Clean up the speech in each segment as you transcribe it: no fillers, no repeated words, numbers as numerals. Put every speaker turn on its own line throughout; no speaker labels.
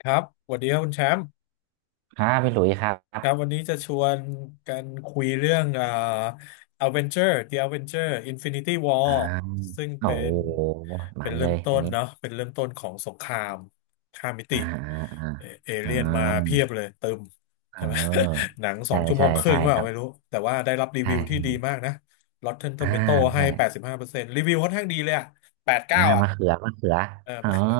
ครับสวัสดีครับคุณแชมป์
ครับพี่หลุยส์ครั
ครับวัน
บ
นี้จะชวนกันคุยเรื่องThe Avenger Infinity
อ่า
War ซึ่ง
โอ้
เป็
โห
น
หมั
เป็น
น
เริ่
เล
ม
ย
ต้
อัน
น
นี้
เนาะเป็นเริ่มต้นของสงครามข้ามมิติ
อ่าอ่าอ่า
เอเอ
อ่
เลี่ยนมาเพี
า
ยบเลยเติม
เ
ใช่ไหม
ออ
หนังสอ
ใช่
งชั่วโม
ใช่
งครึ่
ใช่
งเป
ค
ล่า
รับ
ไม่รู้ แต่ว่าได้รับรีวิวที่
ใช่
ดีมากนะ Rotten
อ่า
Tomato ให้
ใช่
85%รีวิวค่อนข้างดีเลยอะแปดสิบ
อ่า
เก้าอะ
มะเขือมะเขือ
เออ
อ๋อ
มะเขือ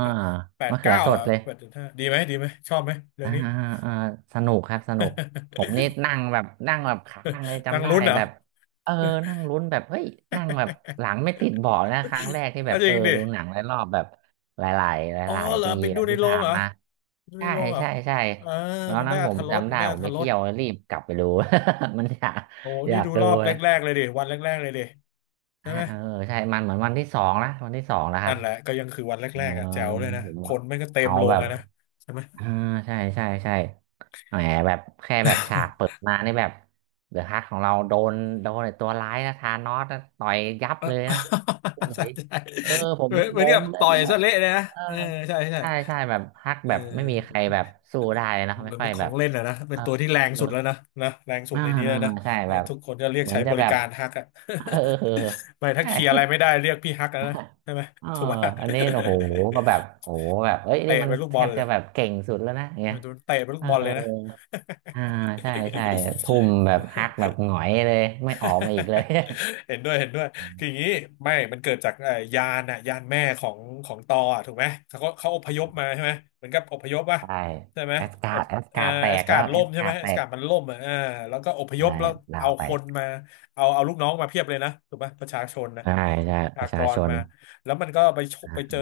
แปด
มะ
สิบ
เขือ
เก้า
สด
อะ
เลย
แปดสิบห้าดีไหมดีไหมชอบไหมเรื่อ
อ่า
งนี้
อ่าสนุกครับสนุกผมนี่ นั่งแบบค้างเลย
นาง
จำได้
ลุ้นเหรอ
แบบเออนั่งลุ้นแบบเฮ้ยนั่งแบบห ลังไม่ติดเบาะนะครั้งแรกที่แบ
อ่ะ
บ
จริ
เออ
งดิ
ดูหนังหลายรอบแบบหลายๆห
อ๋อ
ลาย
เหร
ๆ
อ
ปี
ไปดู
แล้ว
ใน
ที่
โรง
ผ่าน
เหรอ
มา
ดูใน
ใช่
โรงเหรอ
ใช่ใช่
เออ
ตอน
มัน
นั้
ได้
น
อ
ผ
รร
ม
ถรส
จำ
มั
ได้
นได้
ผ
อร
ม
รถ
ไป
ร
เที่
ส
ยวรีบกลับไปดู มันอยาก
โอ้นี่ดู
ดู
รอบ
เล
แร
ย
กๆเลยดิวันแรกๆเลยดิใช่
ฮะ
ไหม
เออใช่มันเหมือนวันที่สองนะวันที่สองแล้วครั
นั่
บ
นแหละก็ยังคือวัน
เออ
แรกๆอ่ะแจ๋วเลยนะ
ผม
คนไม่งก็เต็ม
เอา
โร
แบ
ง
บ
อะนะใช่ไหม
เออใช่ใช่ใช่แหมแบบแค่แบบฉากเปิด มานี่แบบเดอะฮักของเราโดนไอ้ตัวร้ายนะธานอสนะต่อยยับ
เออ
เลยนะพี่ห ลุ
ใช่
ย
ใช่
เออผม
เหมือนเห
ง
มือนกั
ง
บ
เล
ต่
ย
อย
แบ
ซะ
บ
เละเลยนะ
เออ
เออใช่ใช่
ใช่ใช่แบบฮัก
เอ
แบบไม่มีใคร
อ
แบบสู้ได้เลยนะ
เห
ไม่
มือน
ค่อ
เป็
ย
นข
แบ
อง
บ
เล่นอะนะ
เอ
เป็น
อ
ตัวที่แรง
เออ
สุดแล้วนะนะแรงสุด
อ่า
ในนี้
อ่า
แล้วนะ
ใช่
เออ
แบบ
ทุกคนก็เรียก
เหมือ
ใช้
นจะ
บริ
แบบ
การฮักอะ
เออเออ
ไม่ถ้า
ใช่
เคลียร์อะไรไม่ได้เรียกพี่ฮักแล้วนะ ใช่ไหม
เออ
ถูกว่า
อันนี้โอ้โหก็แบบโอ้โหแบบเอ้ ย
เตะ
นี่มัน
เป็นลูก
แท
บอล
บ
เล
จะ
ย
แบบเก่งสุดแล้วนะอย่าง
เอ
เงี้
อ
ย
โดนเตะเป็นลู
เอ
ก
อ
บอลเลยนะ
อ่าใช่ใช่ทุ่มแบบฮักแบบ หงอยเลยไม่ออกมาอีกเลย
เห็นด้วยเห็นด้วย
อืม
คืออย่างนี้ไม่มันเกิดจากยานอะยานแม่ของตออะถูกไหมเขาอพยพมาใช่ไหมเหมือนกับอพยพวะ
ใช่
ใช่ไหม
แอสกา
อ
ร์
บ
ดแอส
เอ่อ
การ์ดแต
อา
ก
กา
แล้
ศ
วแอ
ล่ม
ส
ใช่
กา
ไหม
ร์ดแต
อา
ก
กาศมันล่มอ่ะแล้วก็อพยพ
ใช่
แล้ว
ลา
เอา
วแต
ค
ก
นมาเอาลูกน้องมาเพียบเลยนะถูกไหมประชาชนนะ
ใช่ใช่
ประ
ป
ชา
ระ
ก
ชา
ร
ชน
มาแล้วมันก็ไปชกไปเจอ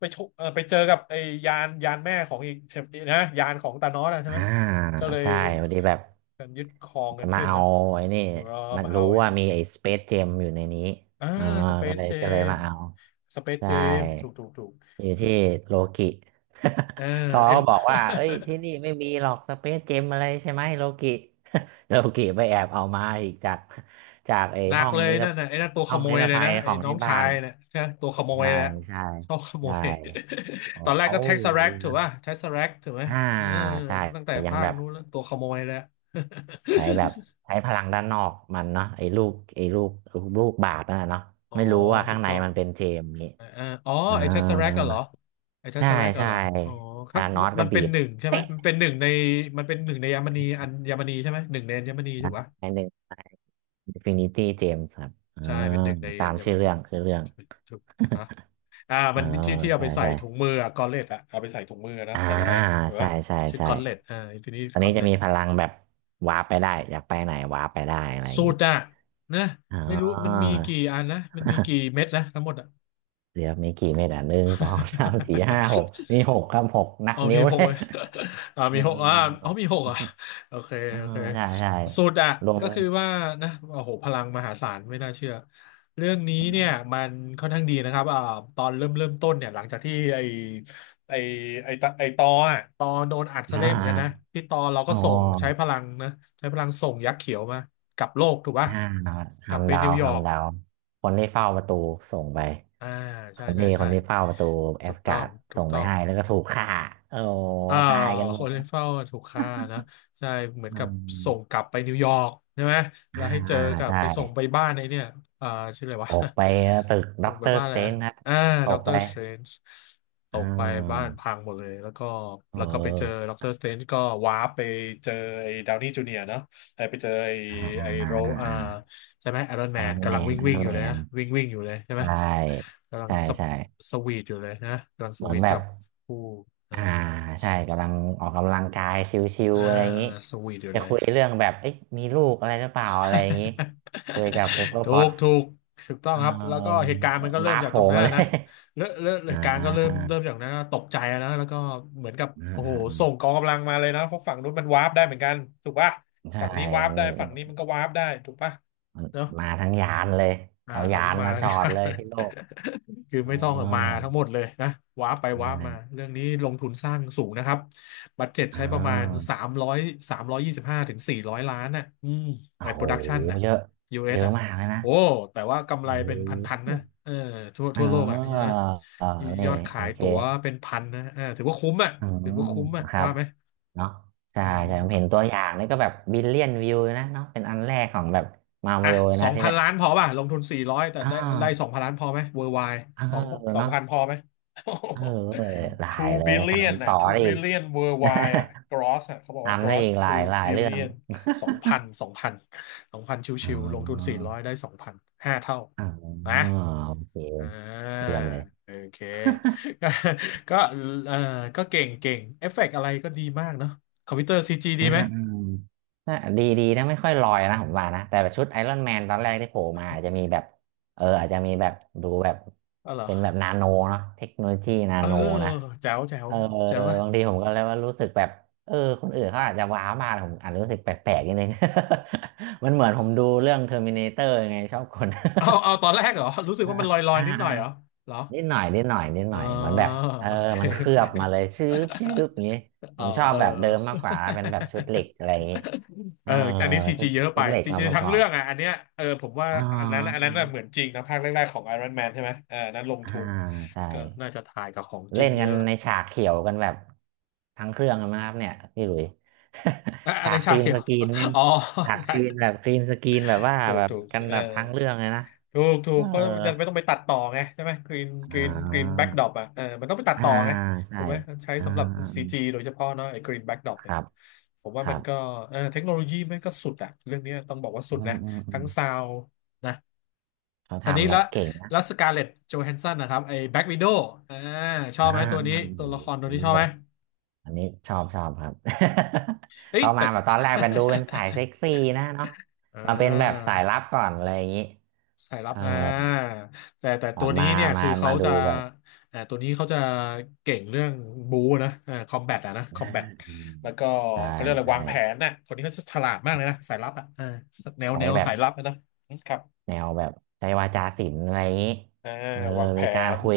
ไปชกเออไปเจอกับไอ้ยานแม่ของอีกใช่นะยานของตานอสอะใช่ไห
อ่า
มก็เลย
ใช่พอดีแบบ
การยึดครองกั
จะ
น
มา
ขึ้น
เอา
เนอะ
ไอ้นี่
ก็
มัน
มา
รู้
เอาไอ้
ว่า
นี่
มีไอ้สเปซเจมอยู่ในนี้
อ่า
อ่า
สเป
ก็
ซ
เลย
เจ
ก็เลย
ม
มาเอา
สเปซเจ
ใช่
มถูก
อยู่ที่โลกิ
เออ
ทอ
ไอ้
ก็บอกว่าเอ้ ยที่นี่ไม่มีหรอกสเปซเจมอะไรใช่ไหมโลกิ โลกิไปแอบเอามาอีกจากไอ้
หนักเลยนั่นน่ะไอ้นั่นตัวข
ห้อง
โม
นิ
ย
ร
เลย
ภั
นะ
ยข
ไอ้
อง
น้อ
ที่
ง
บ้า
ชา
น
ยเนี่ยใช่ไหมตัวขโมย
ใช่
แล้ว
ใช่
ชอบขโม
ใช่
ย
บ
ตอ
อ
น
ก
แรก
เขา
ก็เท็กซัสแรกถูกป่ะเท็กซัสรกถูกไหม
อ่า
เออ
ใช่
ตั้งแต่
ยัง
ภา
แบ
ค
บ
นู้นแล้วตัวขโมยแล้ว
ใช้แบบใช้พลังด้านนอกมันเนาะไอ้ลูกบาศก์นั่นน่ะเนาะ
อ๋อ
ไม่รู้ว่า
ถู
ข้าง
ก
ใน
ต้อง
มันเป็นเจมส์นี้
อ่าอาอ๋อ
อ่า
ไอ้ Tesseract อะเหรอไอ้
ใช่
Tesseract อะ
ใช่
เหรออ๋อครั
ธา
บ
นอ
มัน
สก็
มัน
บี
เป็น
บ
หนึ่งใช่ไหม
เป๊ะ
มันเป็นหนึ่งในมันเป็นหนึ่งในอัญมณีใช่ไหมหนึ่งในอัญมณีถู
นะ
กปะ
ไอ้หนึ่งไอ้อินฟินิตี้เจมส์ครับอ่า
ใช่เป็นหนึ่งใน
ตา
อั
ม
ญม
ชื่อ
ณี
เรื่องคือเรื่อง
ถูกฮะอ่า
เอ
มั
อ
นที่ที่เอา
ใช่
ไปใส่
ใช่
ถุงมืออะกอลเลตอะเอาไปใส่ถุงมือนะ
อ่า
แต่ละอันถูก
ใช่
ปะ
ใช่
ชื่อ
ใช่
กอลเลตอ่าอินฟินิตี้
ตอน
กอ
นี้
ลเล
จะ
ต
มีพลังแบบวาร์ปไปได้อยากไปไหนวาร์ปไปได้อะไรอย่า
สู
ง
ต
นี้
รอะนะ
อ๋อ
ไม่รู้มันมีกี่อันนะมันมีกี่เม็ดนะทั้งหมดอะ
เดี๋ยวมีกี่เม็ดอ่ะหนึ่งสองสามสี่ห้าหก มีหกครับหกนับ
เอา
นิ้
มี
ว
ห
เล
ก
ย
เว้ย อ่า
เอ
มีหกอ่า
อ
เอามีหกอ่ะโอเค
เออ
โอเค
ใช่ใช่
สุดอ่ะ
รวม
ก็คือว่านะโอ้โหพลังมหาศาลไม่น่าเชื่อเรื่องนี้เนี่ยมันค่อนข้างดีนะครับอ่าตอนเริ่มต้นเนี่ยหลังจากที่ไอไอตออ่ะตอโดนอัดซะ
อ่า
เละเหมือนกันนะพี่ตอเราก็
อ๋อ
ส่งใช้พลังนะใช้พลังส่งยักษ์เขียวมากลับโลกถูกป่ะ
ห้า
กลับไป
ทำดา
นิ
ว
วยอร์ก
ทำดาวคนที่เฝ้าประตูส่งไป
อ่า
ค
ใช่
น
ใช่
ที่ค
ใช่
นที่เฝ้าประตูแอ
ถู
ส
กต้
กา
อง
ร์ด
ถู
ส่
ก
งไป
ต้อง
ให้แล้วก็ถูกฆ่าโอ้
อ่า
ตายกันห
ค
ม
นที่
ด
เฝ้าถูกฆ่านะใช่เหมือน
อื
กับส่งก
ม
ลับไปนิวยอร์กใช่ไหม
อ่า
แล้วให้เจอกับ
ใช่
ไปส่งไปบ้านไอ้เนี่ยอ่าชื่ออะไรวะ
ตกไปตึก ด็
ส่
อ
ง
ก
ไป
เตอร์
บ้าน
ส
อะไร
เตร
นะ
นจ์ครับ
อ่า
ต
ด็อก
ก
เตอ
ไป
ร์สเตรนจ์ต
อ่
กไปบ้าน
า
พังหมดเลยแล้วก็
เอ
แล้วก็ไปเจอ
อ
ด็อกเตอร์สเตรนจ์ก็วาร์ปไปเจอไอ้ดาวนี่จูเนียร์เนาะไอ้ไปเจอไอ้
อ่าอ่
ไอ้
า
โรอ่า
อ่า
ใช่ไหมไอรอน
ไอ
แม
ร
น
อนแม
กำลัง
น
วิ่ง
ไอ
วิ่
ร
ง
อ
อ
น
ยู่
แม
เลยนะ
น
วิ่งวิ่งอยู่เลยใช่ไห
ใช
ม
่
กำลัง
ใช่ใช่
สวีทอยู่เลยนะกำลังส
เหมือ
วี
น
ท
แบ
กั
บ
บผู้
อ่าใช่กำลังออกกำลังกายชิว
อ่า
ๆอะไรอย่างนี้
สวีทอยู่
จะ
เลย
คุยเรื่องแบบเอ๊ะมีลูกอะไรหรือเปล่าอะไรอย่างนี้คุยกับเปเปอ ร์
ถู
พอต
กถูกถูกต้อง
เ
ครับแล้วก็
ออ
เหตุการณ์มันก็เริ่ม
ว้าร์ป
จา
โผ
กตร
ล่
งนั้น
มา
อะ
เล
นะ
ย
เริ่มเริ่มเห
อ่า
ตุการ ณ์
อ่า
ก็เริ่
อ่
มเริ่มจากนั้นนะตกใจอะนะแล้วก็เหมือนกับ
า
โอ้โห
อ่า
ส่งกองกำลังมาเลยนะเพราะฝั่งนู้นมันวาร์ปได้เหมือนกันถูกป่ะ
ใช่
ฝั่งนี้วาร์
มั
ป
น
ได้ฝั่งนี้มันก็วาร์ปได้ถูกป่ะ
มัน
เนอะ
มาทั้งยานเลย
อ่า
เอา
ครา
ยา
วนี้
น
มา
มา จ
เลย
อดเลยที่โลก
คือ
อ๋อ
ไม่ต้องมาทั้งหมดเลยนะว้าร์ปไป
ใช่
ว้าร์ปมาเรื่องนี้ลงทุนสร้างสูงนะครับบัดเจ็ต
อ่
ใช้ประมาณ
า
สามร้อย325 ถึง 400 ล้านน่ะอืม
โอ้
ไอ้โป
โห
รดักชันน่ะ
เยอะเย
US อส
อะ
อ่ะ
มากเลยนะ
โอ้แต่ว่ากำไร
โอ้
เป็นพันๆ
โห
นะเออทั่ว
อ๋อ
ทั่วโลกอ่ะนะ
อ๋อ
ย
นี่
อดขา
โอ
ย
เค
ตั๋วเป็นพันนะเออถือว่าคุ้มอ่ะ
อื
ถือว่า
ม
คุ้มอ่ะ
ครั
ว่า
บ
ไหม
เนาะใช่
อื
ใช่ผม
ม
เห็นตัวอย่างนี่ก็แบบบิลเลียนวิวนะเนาะเป็นอันแรกของแบบ มา
อ่ะ
วิโอ
สอ
นะ
ง
ที่
พัน
แบบ
ล้านพอป่ะลงทุนสี่ร้อยแต่
อ๋อ
ได้สองพันล้านพอไหมเวอร์ไว
เออ
สองสอง
เนาะ
พันพอไหม
เออหลา ย
two
เลย
billion
ทำ
น่ะ
ต่อ
two
ได้อีก
billion worldwide อ่ะ gross อ่ะเขาบอ กว่า
ทำได้
gross
อีกหลา
two
ยหลายเรื่อง
billion สองพันสองพัน
อ๋
ชิวๆลงทุน
อ
สี่ร้อยได้สองพันห้าเท่า
อ๋อ
นะ
โอเค
อ่า
เตรียมเลย
โอเค ก็ก็เออก็เก่งเอฟเฟกต์อะไรก็ดีมากเนาะคอมพิวเตอร์ซีจีดีไหม
อืมน่าดีดีนะไม่ค่อยลอยนะผมว่านะ แต่แบบชุดไอรอนแมนตอนแรกที่โผล่มาอาจจะมีแบบเอออาจจะมีแบบดูแบบ
อ๋อเหรอ
เป็นแบบนาโนเนาะเทคโนโลยีนา
เออ
โนนะ
แจ๋วแจ๋ว
เออ
แจ๋วอะ
บางทีผมก็เลยว่ารู้สึกแบบเออคนอื่นเขาอาจจะว้าวมากแต่ผมอาจจะรู้สึกแปลกๆนิดนึง มันเหมือนผมดูเรื่องเทอร์มินาเตอร์ไงชอบคน
เอาเอาตอนแรกเหรอรู้สึก
อ่า
ว่ามันลอยลอย
อ่า
นิดหน่อยเหรอเหรอ
นิดหน่อยนิดหน่อยนิดห
อ๋อ
น่อยเหมือนแบบเออ
โอเค
มันเค
โอ
ลื
เค
อบมาเลยชืบชืบอย่างงี้ผ
อ๋อ
มชอบ
เออ
แบบ
เอ
เดิมมากกว่า
อ
เป็นแบบชุดเหล็กอะไรอย่างงี้เอ
เอ
อ
ออันนี้ซี
ชุ
จี
ด
เยอะ
ชุ
ไป
ดเหล็ก
ซี
มา
จี
ประก
ทั้ง
อ
เรื่
บ
องอ่ะอันเนี้ยเออผมว่า
อ๋อ
อันนั้นน่ะเหมื
ใช่
อนจริงนะภาคแรกๆของ Iron Man ใช่ไหมเอออันนั้นลง
อ่า
ทุน
ใช่
ก็น่าจะถ่ายกับของจ
เล่
ริง
น
เย
กัน
อะ
ในฉา
อ
กเขียวกันแบบทั้งเครื่องกันมากครับเนี่ยพี่หลุย
ะ อัน
ฉา
ใน
กก
ชา
รีน
เขีย
ส
ว
กรีนนี่
อ๋อ
ฉากก
ใช่
รีนแบบกรีนสกรีนแบบว่า
ถูก
แบบ
ถูก
กัน
เออ
แบบทั้งเรื่องเลยนะ
ถูกถู
เออ
กก็มันจะไม่ต้องไปตัดต่อไงใช่ไหมกรีนก
อ่
รีนกรีน
า
แบ็กดรอปอ่ะเออมันต้องไปตัด
อ่า
ต่อไงถู
ใช่
กไหมใช้
อ่า
สำหรับซีจีโดยเฉพาะเนาะไอ้กรีนแบ็กดรอป
ค
เนี่ย
รับ
ผม
ค
ว่า
รั
มัน
บ
ก็เออเทคโนโลยีมันก็สุดอ่ะเรื่องนี้ต้องบอกว่าสุ
อื
ดนะ
มอืมอื
ทั้
ม
งซาวนะ
เขา
อันนี้
ทำแบ
ละ
บเก่งนะ
แล้วสกาเล ตโจแฮนสันนะครับไอ้แบ็กวิโดว์อ่าชอบ
อ่า
ไหมตัว
อื
นี้
ม
ตัวละครตัว
โอ้
นี้ชอบ
โห
ไหม
อันนี้ชอบชอบครับ
เฮ้ย
เขา
แต่
มาแบบตอนแรกมันดูเป็นสายเซ็ก ซี่นะเนาะ
อ่
มาเป็นแบบสายลั
า
บก่อนอะไรอย่างนี้
สายลั
เอ
บ
อ
อ่าแต่
แบ
ตั
บ
วนี้
มา
เนี่ยคือเขา
ดู
จะ
แบบ
อ่าตัวนี้เขาจะเก่งเรื่องบูนะอ่าคอมแบทอะนะค
อ่า
อมแบท
อืม
แล้วก็
ใช่
เขาเรียกอะไร
ใช่
วางแผนนะคนนี้เขาจะฉลาดมากเลยนะสายลับอะอ่าแนว
ใช้
แนว
แบบ
สายลับอะนะครับ
แนวแบบใช้วาจาศิลป์อะไรอย่างนี้
อ่า
เออ
วางแผ
มีการ
น
คุย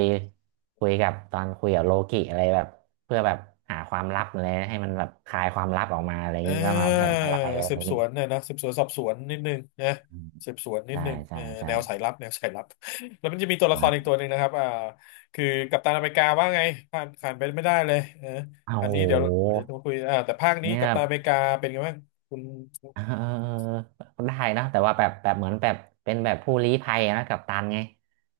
คุยกับตอนคุยกับโลกิอะไรแบบเพื่อแบบหาความลับอะไรให้มันแบบคลายความลับออกมาอะไรอย่างนี้
เ่
ว่ามาแผ
า
นอะไรอะไร
สื
อ
บ
ย่าง
ส
นี้
วนเนี่ยนะสืบสวนสอบสวนนิดนึงนะ
อืม
สืบสวนนิด
ใช่
นึง
ใช่
เออ
ใช่
แนวสายลับแนวสายลับ แล้วมันจะมีตัวละครอีกตั
อา
วหนึ่งนะครับอ่าคือกัปตันอเมริกาว่าไงผ่านไปไม่ได้เลยเออ
โอ้
อั
โ
นนี้เดี๋ยวเดี๋ยว
ห
มาคุยอ่าแต่ภาคนี้
เนี่
กั
ย
ปตันอเมริกาเป็นไงบ้างคุณ
เออ ได้นะแต่ว่าแบบแบบเหมือนแบบเป็นแบบผู้ลี้ภัยนะกัปตันไง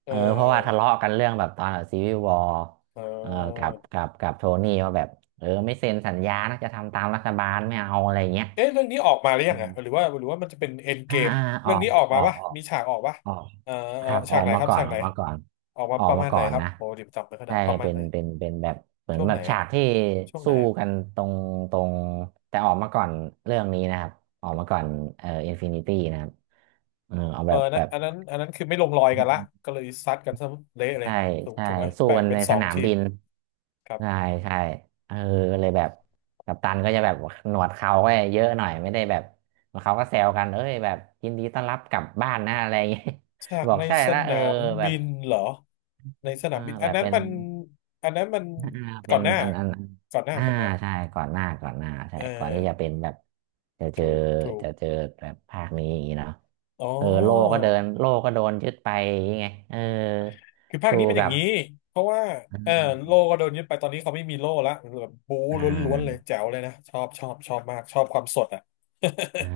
เ
เออเพราะว่า
ออ
ทะเลาะกันเรื่องแบบตอนแบบซีวิววอร์
เอ
เออกั
อ
บกับกับโทนี่ว่าแบบเออไม่เซ็นสัญญานะจะทำตามรัฐบาลไม่เอาอะไรอย่างเงี้ย
เอ๊ะเรื่องนี้ออกมาหรือยั
อื
งอ่ะหรือ
ม
ว่าหรือว่ามันจะเป็นเอ็นเก
อ่า
ม
อ่าอ
เรื่อ
อ
ง
ก
นี้ออก
อ
มา
อก
ปะ
ออก
มีฉากออกปะ
ออก
เออเอ
ค
อ
รับอ
ฉา
อ
ก
ก
ไหน
มา
ครับ
ก่อน
ฉาก
อ
ไหน
อกมาก่อน
ออกมา
ออ
ป
ก
ระ
มา
มาณไห
ก่
น
อน
ครับ
นะ
โอ้ดิบจำไม่ค่อยได้
ใช่
ประมาณ
เป็น
ไหน
เป็นเป็นแบบเหมือน
ช่วง
แบ
ไหน
บฉา
อะ
กที่
ช่วงไห
สู้
น
กันตรงตรงแต่ออกมาก่อนเรื่องนี้นะครับออกมาก่อนอินฟินิตี้นะครับเออเอา
เอ
แบ
อ
บ
นะ
แบบ
อันนั้นคือไม่ลงรอยกันละก็เลยซัดกันซะเละเลย
ใช่
ถูก
ใช่
ถูกไหม
สู้
แบ่ง
กัน
เป็น
ใน
ส
ส
อง
นาม
ทีม
บิน
ครับ
ใช่ใช่เออก็เลยแบบกัปตันก็จะแบบหนวดเขาก็เยอะหน่อยไม่ได้แบบเขาก็แซวกันเอ้ยแบบยินดีต้อนรับกลับบ้านนะอะไรอย่างเงี้ย
ฉาก
บอก
ใน
ใช่
ส
ละเอ
นา
อ
ม
แบ
บิ
บ
นเหรอในสนา
อ่า
มบิน
แบ
อัน
บ
นั้น
เป็น
มันอันนั้นมัน
อ่า
ก่
เป็
อ
น
นหน้า
อัน
ก่อนหน้า
อ่า
ก่อนหน้า
ใช่ก่อนหน้าก่อนหน้าใช่
เออ
ก่อนที่จะเป็นแบบจะเจอ
ถูก
จะเจอแบบภาคนี้อย่างนี้เนาะ
อ๋อ
เออโลก็เดินโลก็โดนยึดไปอย่างงี้ไงเออ
คือภาค
สู้
นี้มันอย่า
กั
ง
บ
นี้เพราะว่า
อื
เออโล่ก็
ม
โดนยึดไปตอนนี้เขาไม่มีโล่ละแบบบู๊
อ่
ล้วนๆเลย
า
แจ๋วเลยนะชอบมากชอบความสดอ่ะ
อ่า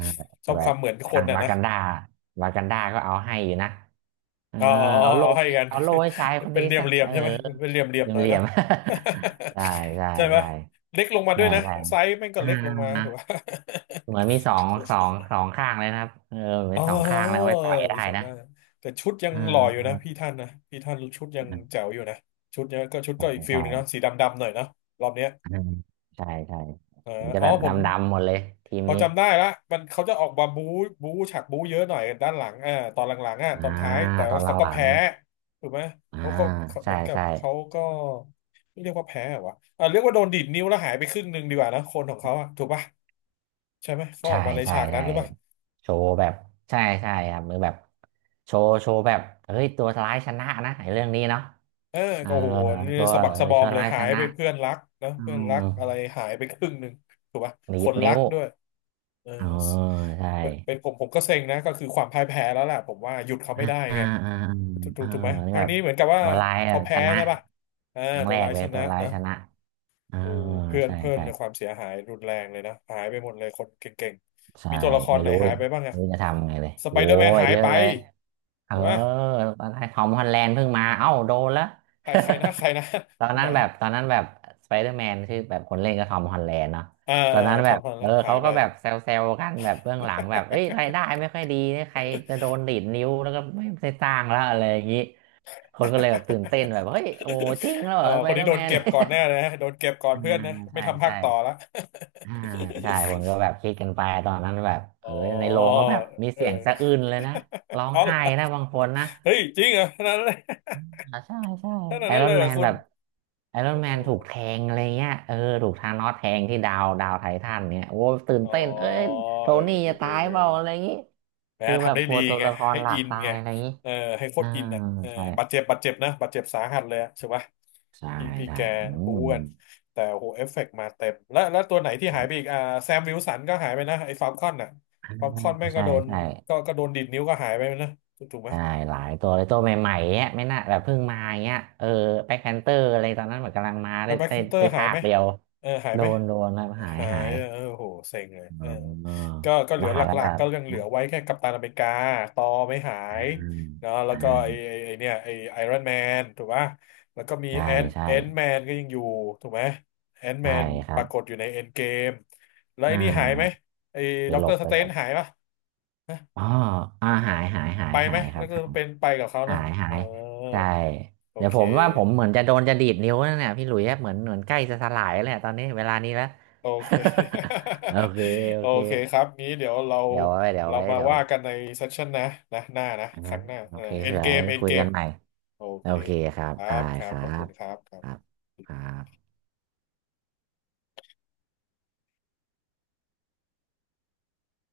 ช
แต่
อบ
แบ
ควา
บ
มเหมือนค
ทา
น
ง
อ่ะ
วา
นะ
กันดาวากันดาก็เอาให้อยู่นะเออ
อ๋ออ๋อ
เอาโล่
เอาให้
ให้
กัน
เอาโล่ให้ชายคน
เป็น
นี้
เหลี่ยม
ซะ
เหลี่ยม
เออ
ใช่ไหม เป็นเหลี่ยมเหลี่ยมหน่อ
เห
ย
ลี่ย
เนาะ
มๆ ใช่ใช่
ใช่ไหม
ใช่
เล็กลงมาด้ว
ใช่
ยนะ
ใช่
ไซส์แม่งก็
อ่า
เล็กลงมาถูกป่ะ
เหมือนมีสองข้างเลยนะครับเออมี
อ๋
สองข้าง
อ
แล้วไว้ต่อยได้
มีสองห
นะ
น้าแต่ชุดยั
เ
งหล่ออยู่นะ
ออ
พี่ท่านชุดยังแจ๋วอยู่นะชุดเนี้ยก็ชุดก็อีก
ใช่
ฟิล
ใช่
หนึงเนาะสีดำๆหน่อยเนาะรอบเนี้ย
อืมใช่ใช่
เออ
มันจะ
อ๋อ
แบบ
ผม
ดำดำหมดเลยทีม
พอ
นี้
จำได้ละมันเขาจะออกมาบู๊บู๊ฉากบู๊เยอะหน่อยด้านหลังอ่าตอนหลังๆอ่ะ
อ่า
ตอนท้ายแต่
ตอ
ว่า
นหล
เขาก็
ัง
แพ้ถูกไหม
ๆอ่า
เขาก็เห
ใช่
มือนกับ
ใช่
เขาก็ไม่เรียกว่าแพ้เหรอวะอ่าเรียกว่าโดนดีดนิ้วแล้วหายไปครึ่งหนึ่งดีกว่านะคนของเขาอ่ะถูกปะใช่ไหมเขาอ
ใช่
อกมาใน
ใช่
ฉากนั้น
ใช่
หรือเปล่า
โชว์แบบใช่ใช่ครับมือแบบโชว์โชว์แบบเฮ้ยตัวร้ายชนะนะไอ้เรื่องนี้เนาะ
เออ
เออ
ก็โหนี่
ตัว
สะบัก
เออ
สะบอ
ตั
ม
ว
เลย
ร้ายช
หาย
นะ
ไปเพื่อนรักนอะ
อื
เพื่อ
ม
นรักอะไรหายไปครึ่งหนึ่งถูกปะ
ดี
ค
ด
นรั
นิ้ว
กด้วยเออ
เออใช่
เป็นผมก็เซ็งนะก็คือความพ่ายแพ้แล้วแหละผมว่าหยุดเขาไม่ได้
อ่าอ่า
ไง
อ่า
ถูกถู
เอ
ก
อ
ถูกไหมค
นี่
รั้
แบ
ง
บ
นี้เหมือนกับว่า
ตัวร้ายแบ
เขา
บช
แพ้
นะ
ใช่ป่ะเออ
ครั้ง
ตั
แร
ว
ก
ร้าย
เล
ช
ยตั
นะ
วร้าย
นะ
ชนะเออ
โอ้เพื่อน
ใช่
เพื่อน
ใช่
ในยความเสียหายรุนแรงเลยนะหายไปหมดเลยคนเก่งๆ
ใช่
มีตัวละคร
ไม่
ไหน
รู้เล
หาย
ย
ไปบ้าง
ไม่
อะ
รู้จะทำไงเลย
สไป
โอ้
เดอร์แมน
ย
หาย
เยอะ
ไป
เลยเออ
ถูกปะ
ตอนแรกทอมฮอลแลนด์เพิ่งมาเอ้าโดนแล้ว
ใครใครนะใครนะ
ตอ
ค
น
น
นั้
ไหน
นแบบตอนนั้นแบบสไปเดอร์แมนชื่อแบบคนเล่นก็ทอมฮอลแลนด์เนาะ
อ่า
ตอนนั้น
ท
แบ
อม
บ
ฮอลแล
เออ
นด์หา
เขา
ยไป
ก็แบบแซวๆกันแบบเบื้องหลังแบบเอ้ยรายได้ไม่ค่อยดีเนี่ยใครจะโดนดีดนิ้วแล้วก็ไม่ได้สร้างแล้วอะไรอย่างนี้ คนก็เลยแบบตื่นเต้นแบบเฮ้ยโอ้จริงแล้วเห
เอ
ร
อ
อส
ค
ไป
น
เด
นี้
อร์
โด
แม
น
น
เก็บก่อนแน่เลยนะโดนเก็บก่อ น
อ่า
เพื่อนนะไม่
ใช่
ทำภา
ใช่
คต่อละ
อ่าใช่คนก็ แบบคิดกันไปตอนนั้นแบบเอ
อ๋
อในโร
อ
งก็แบบมี
เออ
เสียงสะอื้นเลยนะร้อ ง
เอา
ไห้
ล่ะ
นะบางคนนะ
เฮ้ยจริงเหรอขนาดนั้นเลย
อ่าใช่ใช่
ขนาด
ไอ
นั้
ร
น
อ
เล
น
ยเหร
แม
อ
น
คุ
แบ
ณ
บไอรอน
โอ้
แม
โห
นถูกแทงอะไรเงี้ยเออถูกธานอสแทงที่ดาวดาวไททันเนี่ยโอ้ตื่น
อ๋อ
เต้นเอ้ยโท
เออ
นี่
เออ
จะ
เอ
ตา
อ
ย
เอ
เปล่าอะไรอ
อ
ย่างงี้
นะ
คือแบ
ทำ
บ
ได้
กลั
ดี
วตัว
ไง
ละคร
ให้
หลั
อิ
ก
น
ตา
ไง
ยอะไรอย่างงี้
เออให้โค
อ่า
ตรอินอ่ะเออ
ใช่
บาดเจ็บนะบาดเจ็บสาหัสเลยอะใช่ปะ
ใช่
พี่
ใช่
แก
อื
บู๊
ม
กันแต่โอ้โหเอฟเฟกต์มาเต็มแล้วแล้วตัวไหนที่หายไปอีกอ่าแซมวิลสันก็หายไปนะไอ้ฟาลคอนอ่ะ
อ่า
ฟาลคอนแม่งก็
ใช่
โดน
ใช่
ก็โดนดิดนิ้วก็หายไปนะถูกไหม
ใช่หลายตัวเลยตัวใหม่ๆเนี้ยไม่น่าแบบเพิ่งมาเงี้ยเออแบ็คแพนเตอร์อะไรตอนนั้นเหมือนกำลังมา
แล้
ได้
วแบ็ค
ได้
ซินเตอร์
ได้
หาย
ภา
ไห
ค
ม
เดียว
เออหาย
โด
ไหม
นโดนแล้วหาย
หา
หา
ย
ย
เออโหเซ็งเลยเอ
อ๋อ
อก็เหลือ
ว่า
ห
แล้ว
ลั
แบ
กๆ
บ
ก็ยังเหลือไว้แค่กัปตันอเมริกาตอไม่หา
อ่า
ยเนาะแล้วก็ไอ
อ่า
ไอไอเนี่ยไอไอรอนแมนถูกป่ะแล้วก็มี
ใช่
แอน
ใช่
แอนแมนก็ยังอยู่ถูกไหมแอนแม
ใช่
น
ค
ป
รับ
รากฏอยู่ในเอ็นเกมแล้วไอ
อ่า
นี่หายไห
แบ
ม
บ
ไอ
ไป
ด็อก
หล
เตอ
บ
ร์ส
ไป
เต
หล
น
บ
หายป่ะฮะ
อ๋ออ่าหายหายหา
ไป
ย
ไหม
หายค
แล้
รั
วก็
บ
เป็นไปกับเขา
หา
นะ
ยหา
เอ
ย
อ
ใช่
โอ
เดี๋ยว
เค
ผมว่าผมเหมือนจะโดนจะดีดนิ้วนั่นแหละพี่หลุยส์เหมือนเหมือนใกล้จะสลายแล้วเนี่ยตอนนี้เวลานี้แล้ว
โอเค
โอเค โอ
โอ
เค
เคครับนี้เดี๋ยวเรา
เดี๋ยวไว้เดี๋ยว
เรา
ไว้
มา
เดี๋ยว
ว่ากันในเซสชันนะนะหน้านะ
อ่า
ครั้งหน้า
โอ
เออ
เค
เอ็น
เผื่อ
เกมเอ็น
คุ
เก
ยกั
ม
นใหม่
โอ
โอ
เค
เคครับ
ครั
ได้
บครั
ค
บ
รั
ขอบคุ
บ
ณครับครั
ครับ
บ
ครับ